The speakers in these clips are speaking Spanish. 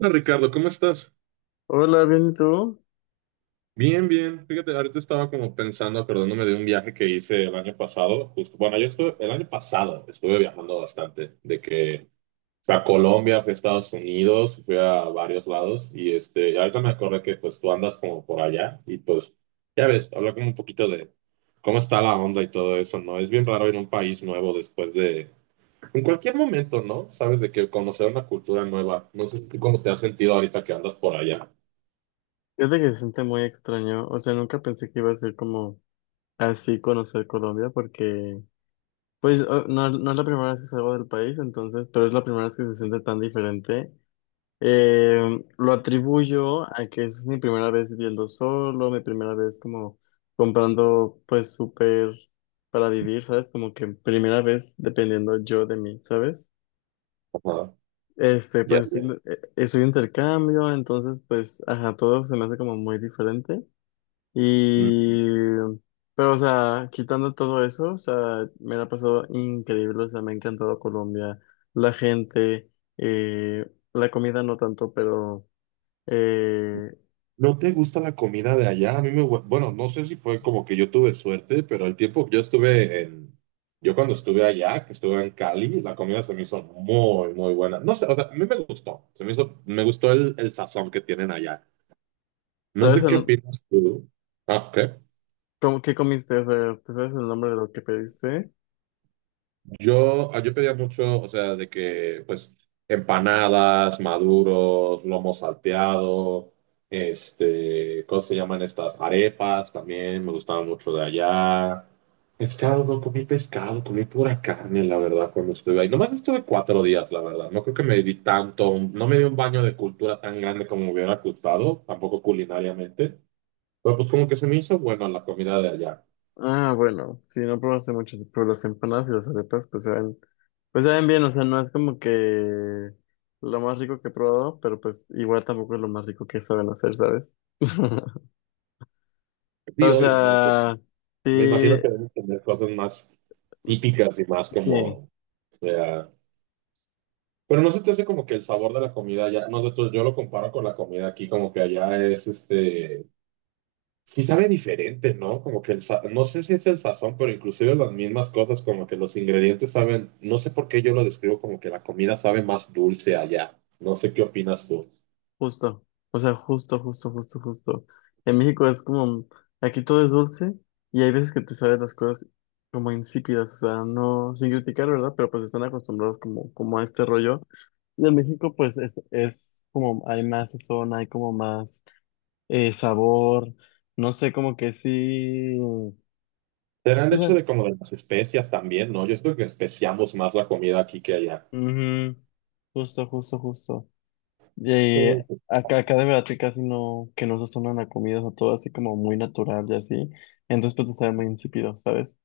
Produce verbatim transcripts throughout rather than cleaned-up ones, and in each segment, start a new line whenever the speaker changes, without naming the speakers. Hola Ricardo, ¿cómo estás?
Hola, bien, ¿y tú?
Bien, bien. Fíjate, ahorita estaba como pensando, acordándome de un viaje que hice el año pasado, justo, bueno, yo estuve, el año pasado estuve viajando bastante, de que fui a Colombia, fui a Estados Unidos, fui a varios lados y este, y ahorita me acordé que pues tú andas como por allá y pues ya ves, habla como un poquito de cómo está la onda y todo eso, ¿no? Es bien raro ir a un país nuevo después de, en cualquier momento, ¿no? Sabes de que conocer una cultura nueva, no sé tú cómo te has sentido ahorita que andas por allá.
Fíjate que se siente muy extraño, o sea, nunca pensé que iba a ser como así conocer Colombia, porque, pues, o- no, no es la primera vez que salgo del país, entonces, pero es la primera vez que se siente tan diferente. Eh, lo atribuyo a que es mi primera vez viviendo solo, mi primera vez como comprando, pues, súper para vivir, ¿sabes? Como que primera vez dependiendo yo de mí, ¿sabes?
Ajá.
Este,
Ya,
pues,
ya.
estoy, eh, estoy de intercambio, entonces, pues, ajá, todo se me hace como muy diferente.
Mm,
Y, pero, o sea, quitando todo eso, o sea, me la ha pasado increíble, o sea, me ha encantado Colombia, la gente, eh, la comida no tanto, pero, eh,
¿no te gusta la comida de allá? A mí me, gu- bueno, no sé si fue como que yo tuve suerte, pero el tiempo que yo estuve en, yo cuando estuve allá, que estuve en Cali, la comida se me hizo muy, muy buena. No sé, o sea, a mí me gustó, se me hizo, me gustó el, el sazón que tienen allá. No
¿sabes
sé qué
el-
opinas tú. Ah, ok.
cómo, qué comiste? O sea, ¿te sabes el nombre de lo que pediste?
Yo, ah, yo pedía mucho, o sea, de que, pues, empanadas, maduros, lomo salteado, este, ¿cómo se llaman estas? Arepas también, me gustaban mucho de allá. Pescado, no comí pescado, comí pura carne, la verdad, cuando estuve ahí. Nomás estuve cuatro días, la verdad. No creo que me di tanto, no me di un baño de cultura tan grande como me hubiera gustado, tampoco culinariamente. Pero pues como que se me hizo bueno la comida de allá.
Ah, bueno, sí, no probaste mucho, pero las empanadas y las arepas, pues saben, pues saben bien, o sea, no es como que lo más rico que he probado, pero pues igual tampoco es lo más rico que saben hacer, ¿sabes?
Sí,
O
obvio, ¿no? No
sea,
me imagino
sí,
que deben tener cosas más típicas y más como,
sí,
o sea, pero no se te hace como que el sabor de la comida ya, no, de todo, yo lo comparo con la comida aquí, como que allá es este, sí sabe diferente, ¿no? Como que el, sa- no sé si es el sazón, pero inclusive las mismas cosas, como que los ingredientes saben, no sé por qué yo lo describo como que la comida sabe más dulce allá. No sé qué opinas tú.
justo. O sea, justo, justo, justo, justo. En México es como, aquí todo es dulce y hay veces que te saben las cosas como insípidas, o sea, no, sin criticar, ¿verdad? Pero pues están acostumbrados como, como a este rollo. Y en México pues es, es como, hay más sazón, hay como más eh, sabor, no sé, como que sí. O
Será el hecho
sea,
de como de las especias también, ¿no? Yo creo que especiamos más la comida aquí que allá.
ujú. Justo, justo, justo.
Sí.
Y acá, acá de verdad que casi no, que no sazonan la comida, o sea, todo así como muy natural y así. Entonces pues está muy insípido, ¿sabes?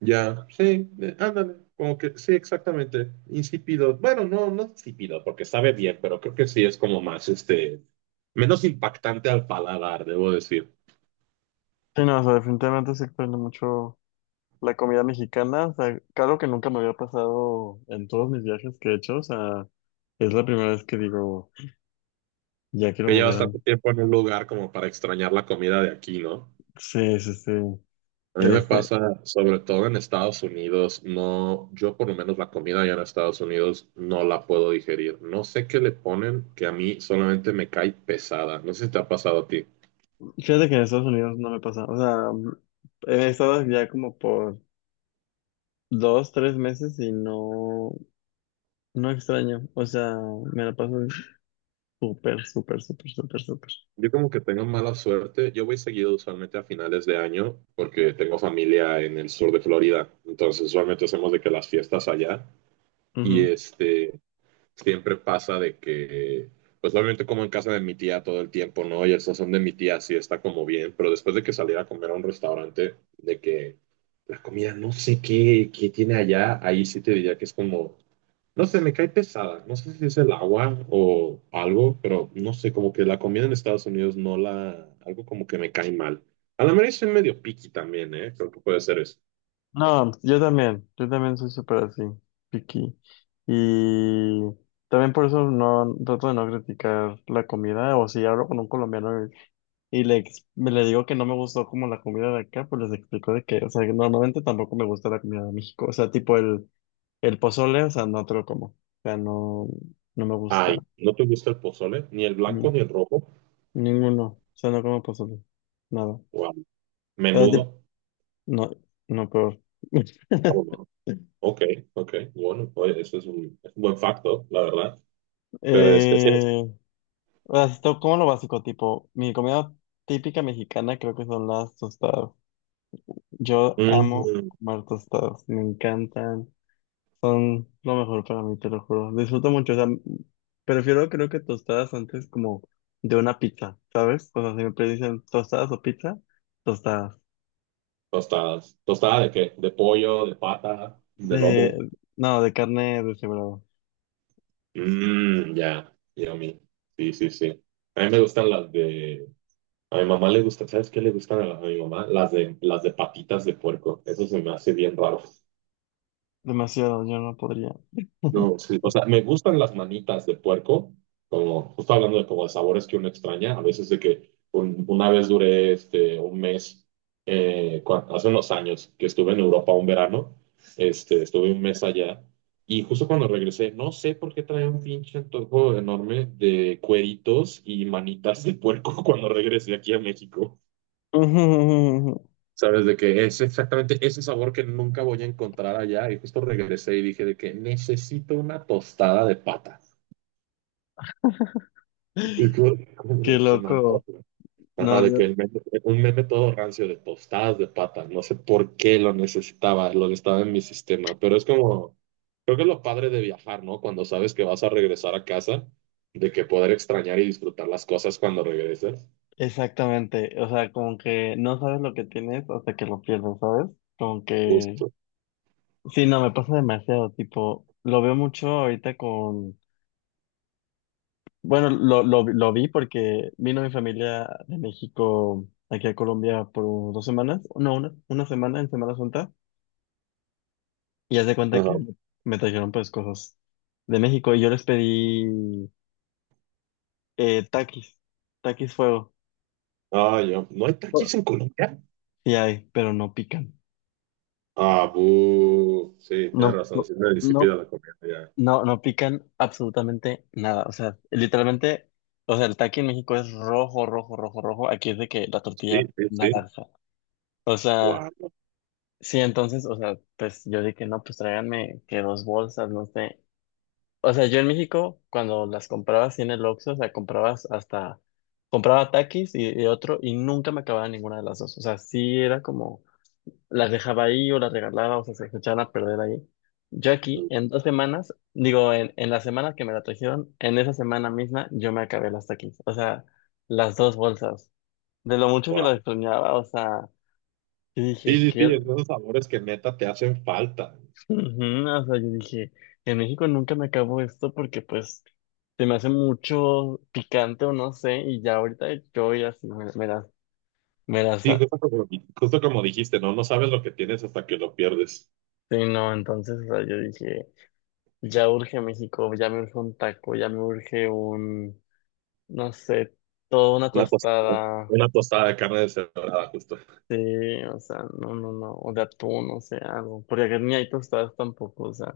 Ya, sí, eh, ándale, como que sí, exactamente, insípido. Bueno, no, no insípido, porque sabe bien, pero creo que sí es como más, este, menos impactante al paladar, debo decir.
Sí, no, o sea, definitivamente se extraña mucho la comida mexicana. O sea, claro que nunca me había pasado en todos mis viajes que he hecho, o sea, es la primera vez que digo, ya quiero
Que
volver
llevas
a...
tanto tiempo en un lugar como para extrañar la comida de aquí, ¿no?
Sí, sí, sí.
A mí me
Este,
pasa, sobre todo en Estados Unidos, no, yo por lo menos la comida allá en Estados Unidos no la puedo digerir. No sé qué le ponen que a mí solamente me cae pesada. No sé si te ha pasado a ti.
fíjate que en Estados Unidos no me pasa, o sea, he estado ya como por dos, tres meses y no, no extraño, o sea, me la paso súper, súper, súper, súper, súper.
Yo como que tengo mala suerte. Yo voy seguido usualmente a finales de año porque tengo familia en el sur de Florida. Entonces usualmente hacemos de que las fiestas allá. Y
Ujú.
este, siempre pasa de que, pues obviamente como en casa de mi tía todo el tiempo, ¿no? Y el sazón de mi tía sí está como bien, pero después de que saliera a comer a un restaurante, de que la comida no sé qué, qué tiene allá, ahí sí te diría que es como, no sé, me cae pesada, no sé si es el agua o algo, pero no sé, como que la comida en Estados Unidos no la, algo como que me cae mal. A la mera soy medio picky también, ¿eh? Creo que puede ser eso.
No, yo también, yo también soy súper así, picky. Y también por eso no trato de no criticar la comida, o si hablo con un colombiano y, y le, ex- me le digo que no me gustó como la comida de acá, pues les explico de que, o sea, que normalmente tampoco me gusta la comida de México, o sea, tipo el, el pozole, o sea, no te lo como, o sea, no, no me gusta.
Ay, ¿no te gusta el pozole? Ni el
Ujú.
blanco ni el rojo.
Ninguno, o sea, no como pozole, nada. O
Wow.
sea, tip-
Menudo.
no, no, peor.
Oh, no. Ok, ok. Bueno, oye, eso es un, es un buen facto, la verdad. Pero especias.
Eh, o sea, esto como lo básico, tipo, mi comida típica mexicana creo que son las tostadas. Yo amo
Mm,
comer tostadas, me encantan, son lo mejor para mí, te lo juro. Disfruto mucho, o sea, prefiero creo que tostadas antes como de una pizza, ¿sabes? O sea, siempre dicen tostadas o pizza, tostadas.
tostadas. ¿Tostada de qué? ¿De pollo, de pata, de
De,
lomo?
no, de carne deshebrada.
Mmm, ya, yummy. Sí, sí, sí. A mí me gustan las de... A mi mamá le gusta, ¿sabes qué le gustan a, la- a mi mamá? Las de, las de patitas de puerco. Eso se me hace bien raro.
Demasiado, yo no podría.
No, sí. O sea, me gustan las manitas de puerco, como justo hablando de como de sabores que uno extraña, a veces de que un- una vez duré este, un mes, eh, cua- hace unos años que estuve en Europa un verano, este, estuve un mes allá y justo cuando regresé, no sé por qué traía un pinche antojo enorme de cueritos y manitas de puerco cuando regresé aquí a México. Sabes, de que es exactamente ese sabor que nunca voy a encontrar allá. Y justo regresé y dije de que necesito una tostada de pata. Y tú-
Qué
se me
loco.
antoja. Ajá,
No,
de que el meme- un meme todo rancio de tostadas de pata. No sé por qué lo necesitaba, lo necesitaba en mi sistema, pero es como, creo que es lo padre de viajar, ¿no? Cuando sabes que vas a regresar a casa, de que poder extrañar y disfrutar las cosas cuando regreses.
exactamente, o sea, como que no sabes lo que tienes hasta que lo pierdes, ¿sabes? Como que
Justo.
sí, no, me pasa demasiado, tipo, lo veo mucho ahorita con, bueno, lo, lo, lo vi porque vino mi familia de México aquí a Colombia por dos semanas, no, una, una semana en Semana Santa, y haz de cuenta que
Ajá.
me trajeron pues cosas de México y yo les pedí eh, taquis, taquis fuego,
Ah, yo, ¿no hay taquis en Colombia?
sí hay, pero no pican,
Ah, bu. Sí, tienes
no,
razón,
no,
sí, me disipida
no.
la comida ya.
No, no pican absolutamente nada. O sea, literalmente, o sea, el taqui en México es rojo, rojo, rojo, rojo. Aquí es de que la
Sí,
tortilla
sí, sí.
naranja. O sea,
Guau.
sí, entonces, o sea, pues yo dije, no, pues tráiganme que dos bolsas, no sé. O sea, yo en México, cuando las comprabas sí, en el Oxxo, o sea, comprabas hasta, compraba taquis y, y otro, y nunca me acababa ninguna de las dos. O sea, sí era como las dejaba ahí o las regalaba o sea, se echaban a perder ahí. Yo aquí, en dos semanas, digo, en, en la semana que me la trajeron, en esa semana misma yo me acabé las taquis, o sea, las dos bolsas. De lo mucho que
Guau.
las extrañaba, o sea, yo
Sí,
dije,
sí, sí,
¿qué?
es de esos sabores que neta te hacen falta.
Ujú. O sea, yo dije, en México nunca me acabo esto porque pues se me hace mucho picante o no sé, y ya ahorita yo ya sí me, me las, me las,
Sí, justo como, justo como dijiste, ¿no? No sabes lo que tienes hasta que lo pierdes.
sí, no, entonces, o sea, yo dije... Ya urge México, ya me urge un taco, ya me urge un, no sé, toda una
Una tostada,
tostada.
una tostada de carne deshebrada, justo.
Sí, o sea, no, no, no, o de atún, o sea, algo. Porque acá ni hay tostadas tampoco, o sea,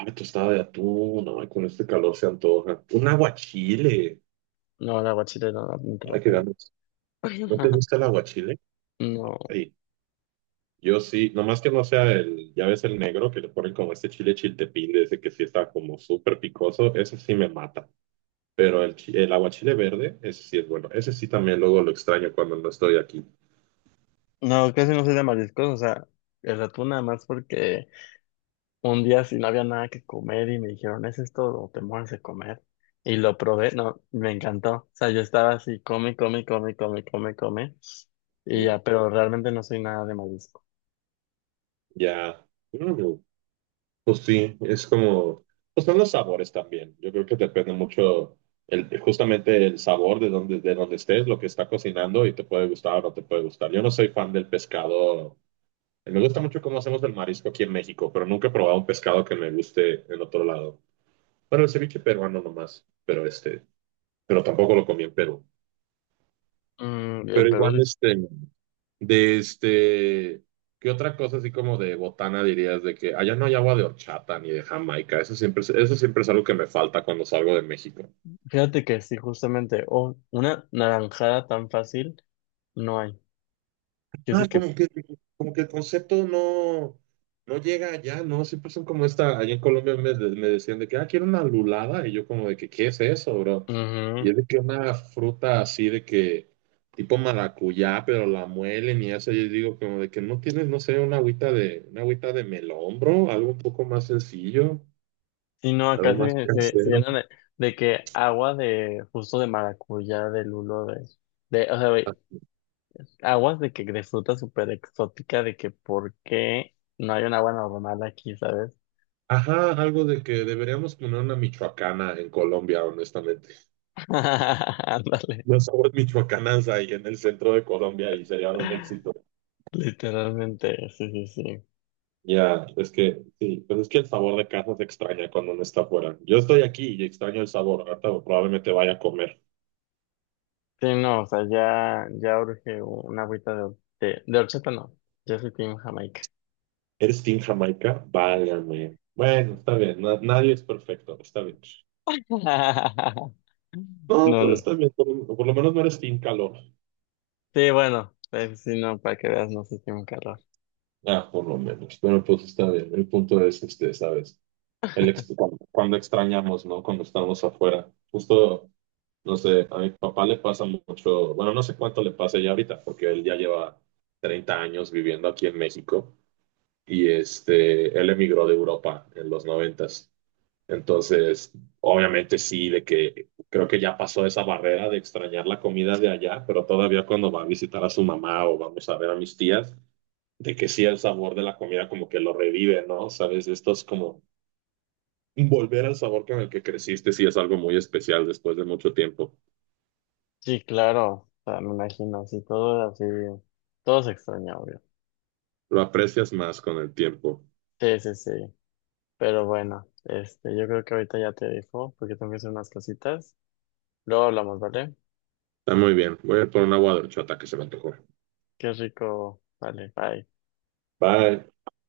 Ay, tostada de atún, no, ay, con este calor se antoja. Un aguachile.
no, la aguachile no, no te lo
Ay, qué
como.
ganas. ¿No te gusta el aguachile?
No,
Sí, yo sí, nomás que no sea el, ya ves el negro que le ponen como este chile chiltepín, de ese que sí está como súper picoso, ese sí me mata. Pero el, chi- el aguachile verde, ese sí es bueno. Ese sí también luego lo extraño cuando no estoy aquí.
no, casi no soy de mariscos, o sea, el atún nada más porque un día si no había nada que comer y me dijeron, ¿es esto o te mueres de comer? Y lo probé, no, me encantó. O sea, yo estaba así, come, come, come, come, come, come. Y
Mm,
ya, pero realmente no soy nada de marisco.
ya. Mm. Pues sí, es como, pues son los sabores también. Yo creo que depende mucho el, justamente el sabor de donde, de donde estés, lo que está cocinando y te puede gustar o no te puede gustar. Yo no soy fan del pescado. Me gusta mucho cómo hacemos el marisco aquí en México, pero nunca he probado un pescado que me guste en otro lado. Bueno, el ceviche peruano nomás, pero este, pero tampoco lo comí en Perú.
Mm, en
Pero
Perú,
igual
dis-
este, de este, ¿qué otra cosa así como de botana dirías de que allá no hay agua de horchata ni de Jamaica? Eso siempre, es- eso siempre es algo que me falta cuando salgo de México.
fíjate que sí, justamente, oh, una naranjada tan fácil no hay. Yo sé
Ah,
que,
como que, como que el concepto no, no llega allá, ¿no? Siempre son como esta, allá en Colombia me, de- me decían de que, ah, quiero una lulada, y yo como de que, ¿qué es eso, bro?
ujú.
Y es de que una fruta así de que, tipo maracuyá, pero la muelen y eso, yo digo como de que no tienes, no sé, una agüita de, una agüita de melón, bro, algo un poco más sencillo,
Sí, no, acá
algo más
se, se, se
casero.
llenan de, de que agua de, justo de maracuyá, de lulo, de, de, o sea, güey, aguas de que, de fruta súper exótica, de que por qué no hay un agua normal aquí, ¿sabes?
Ajá, algo de que deberíamos poner una michoacana en Colombia, honestamente.
Ándale,
Los aguas michoacanas ahí en el centro de Colombia y serían un éxito.
literalmente, sí, sí, sí.
Ya, es que sí, pues es que el sabor de casa se extraña cuando uno está afuera. Yo estoy aquí y extraño el sabor. Ahorita probablemente vaya a comer.
Sí, no, o sea, ya, ya urge una agüita de, de, de horchata, no. Yo soy Team Jamaica.
¿Eres Team Jamaica? Válgame. Bueno, está bien. na- nadie es perfecto. Está bien. No,
No,
pues
no.
está bien. Por, por lo menos no eres Team Calor.
Sí, bueno, pues, sí, no, para que veas, no soy Team calor.
Ah, por lo menos. Pero pues está bien. El punto es este, ¿sabes? El ex- cuando, cuando extrañamos, ¿no? Cuando estamos afuera. Justo. No sé, a mi papá le pasa mucho, bueno, no sé cuánto le pasa ya ahorita, porque él ya lleva treinta años viviendo aquí en México y este, él emigró de Europa en los noventas. Entonces, obviamente sí, de que creo que ya pasó esa barrera de extrañar la comida de allá, pero todavía cuando va a visitar a su mamá o vamos a ver a mis tías, de que sí el sabor de la comida como que lo revive, ¿no? Sabes, esto es como volver al sabor con el que creciste, sí es algo muy especial después de mucho tiempo.
Sí, claro, o sea, me imagino, sí, todo así, todo se extraña, obvio.
Lo aprecias más con el tiempo.
Sí, sí, sí, pero bueno, este, yo creo que ahorita ya te dejo, porque tengo que hacer unas cositas. Luego hablamos, ¿vale?
Está muy bien. Voy a ir por un agua de horchata que se me antojó.
Qué rico, vale, bye.
Bye.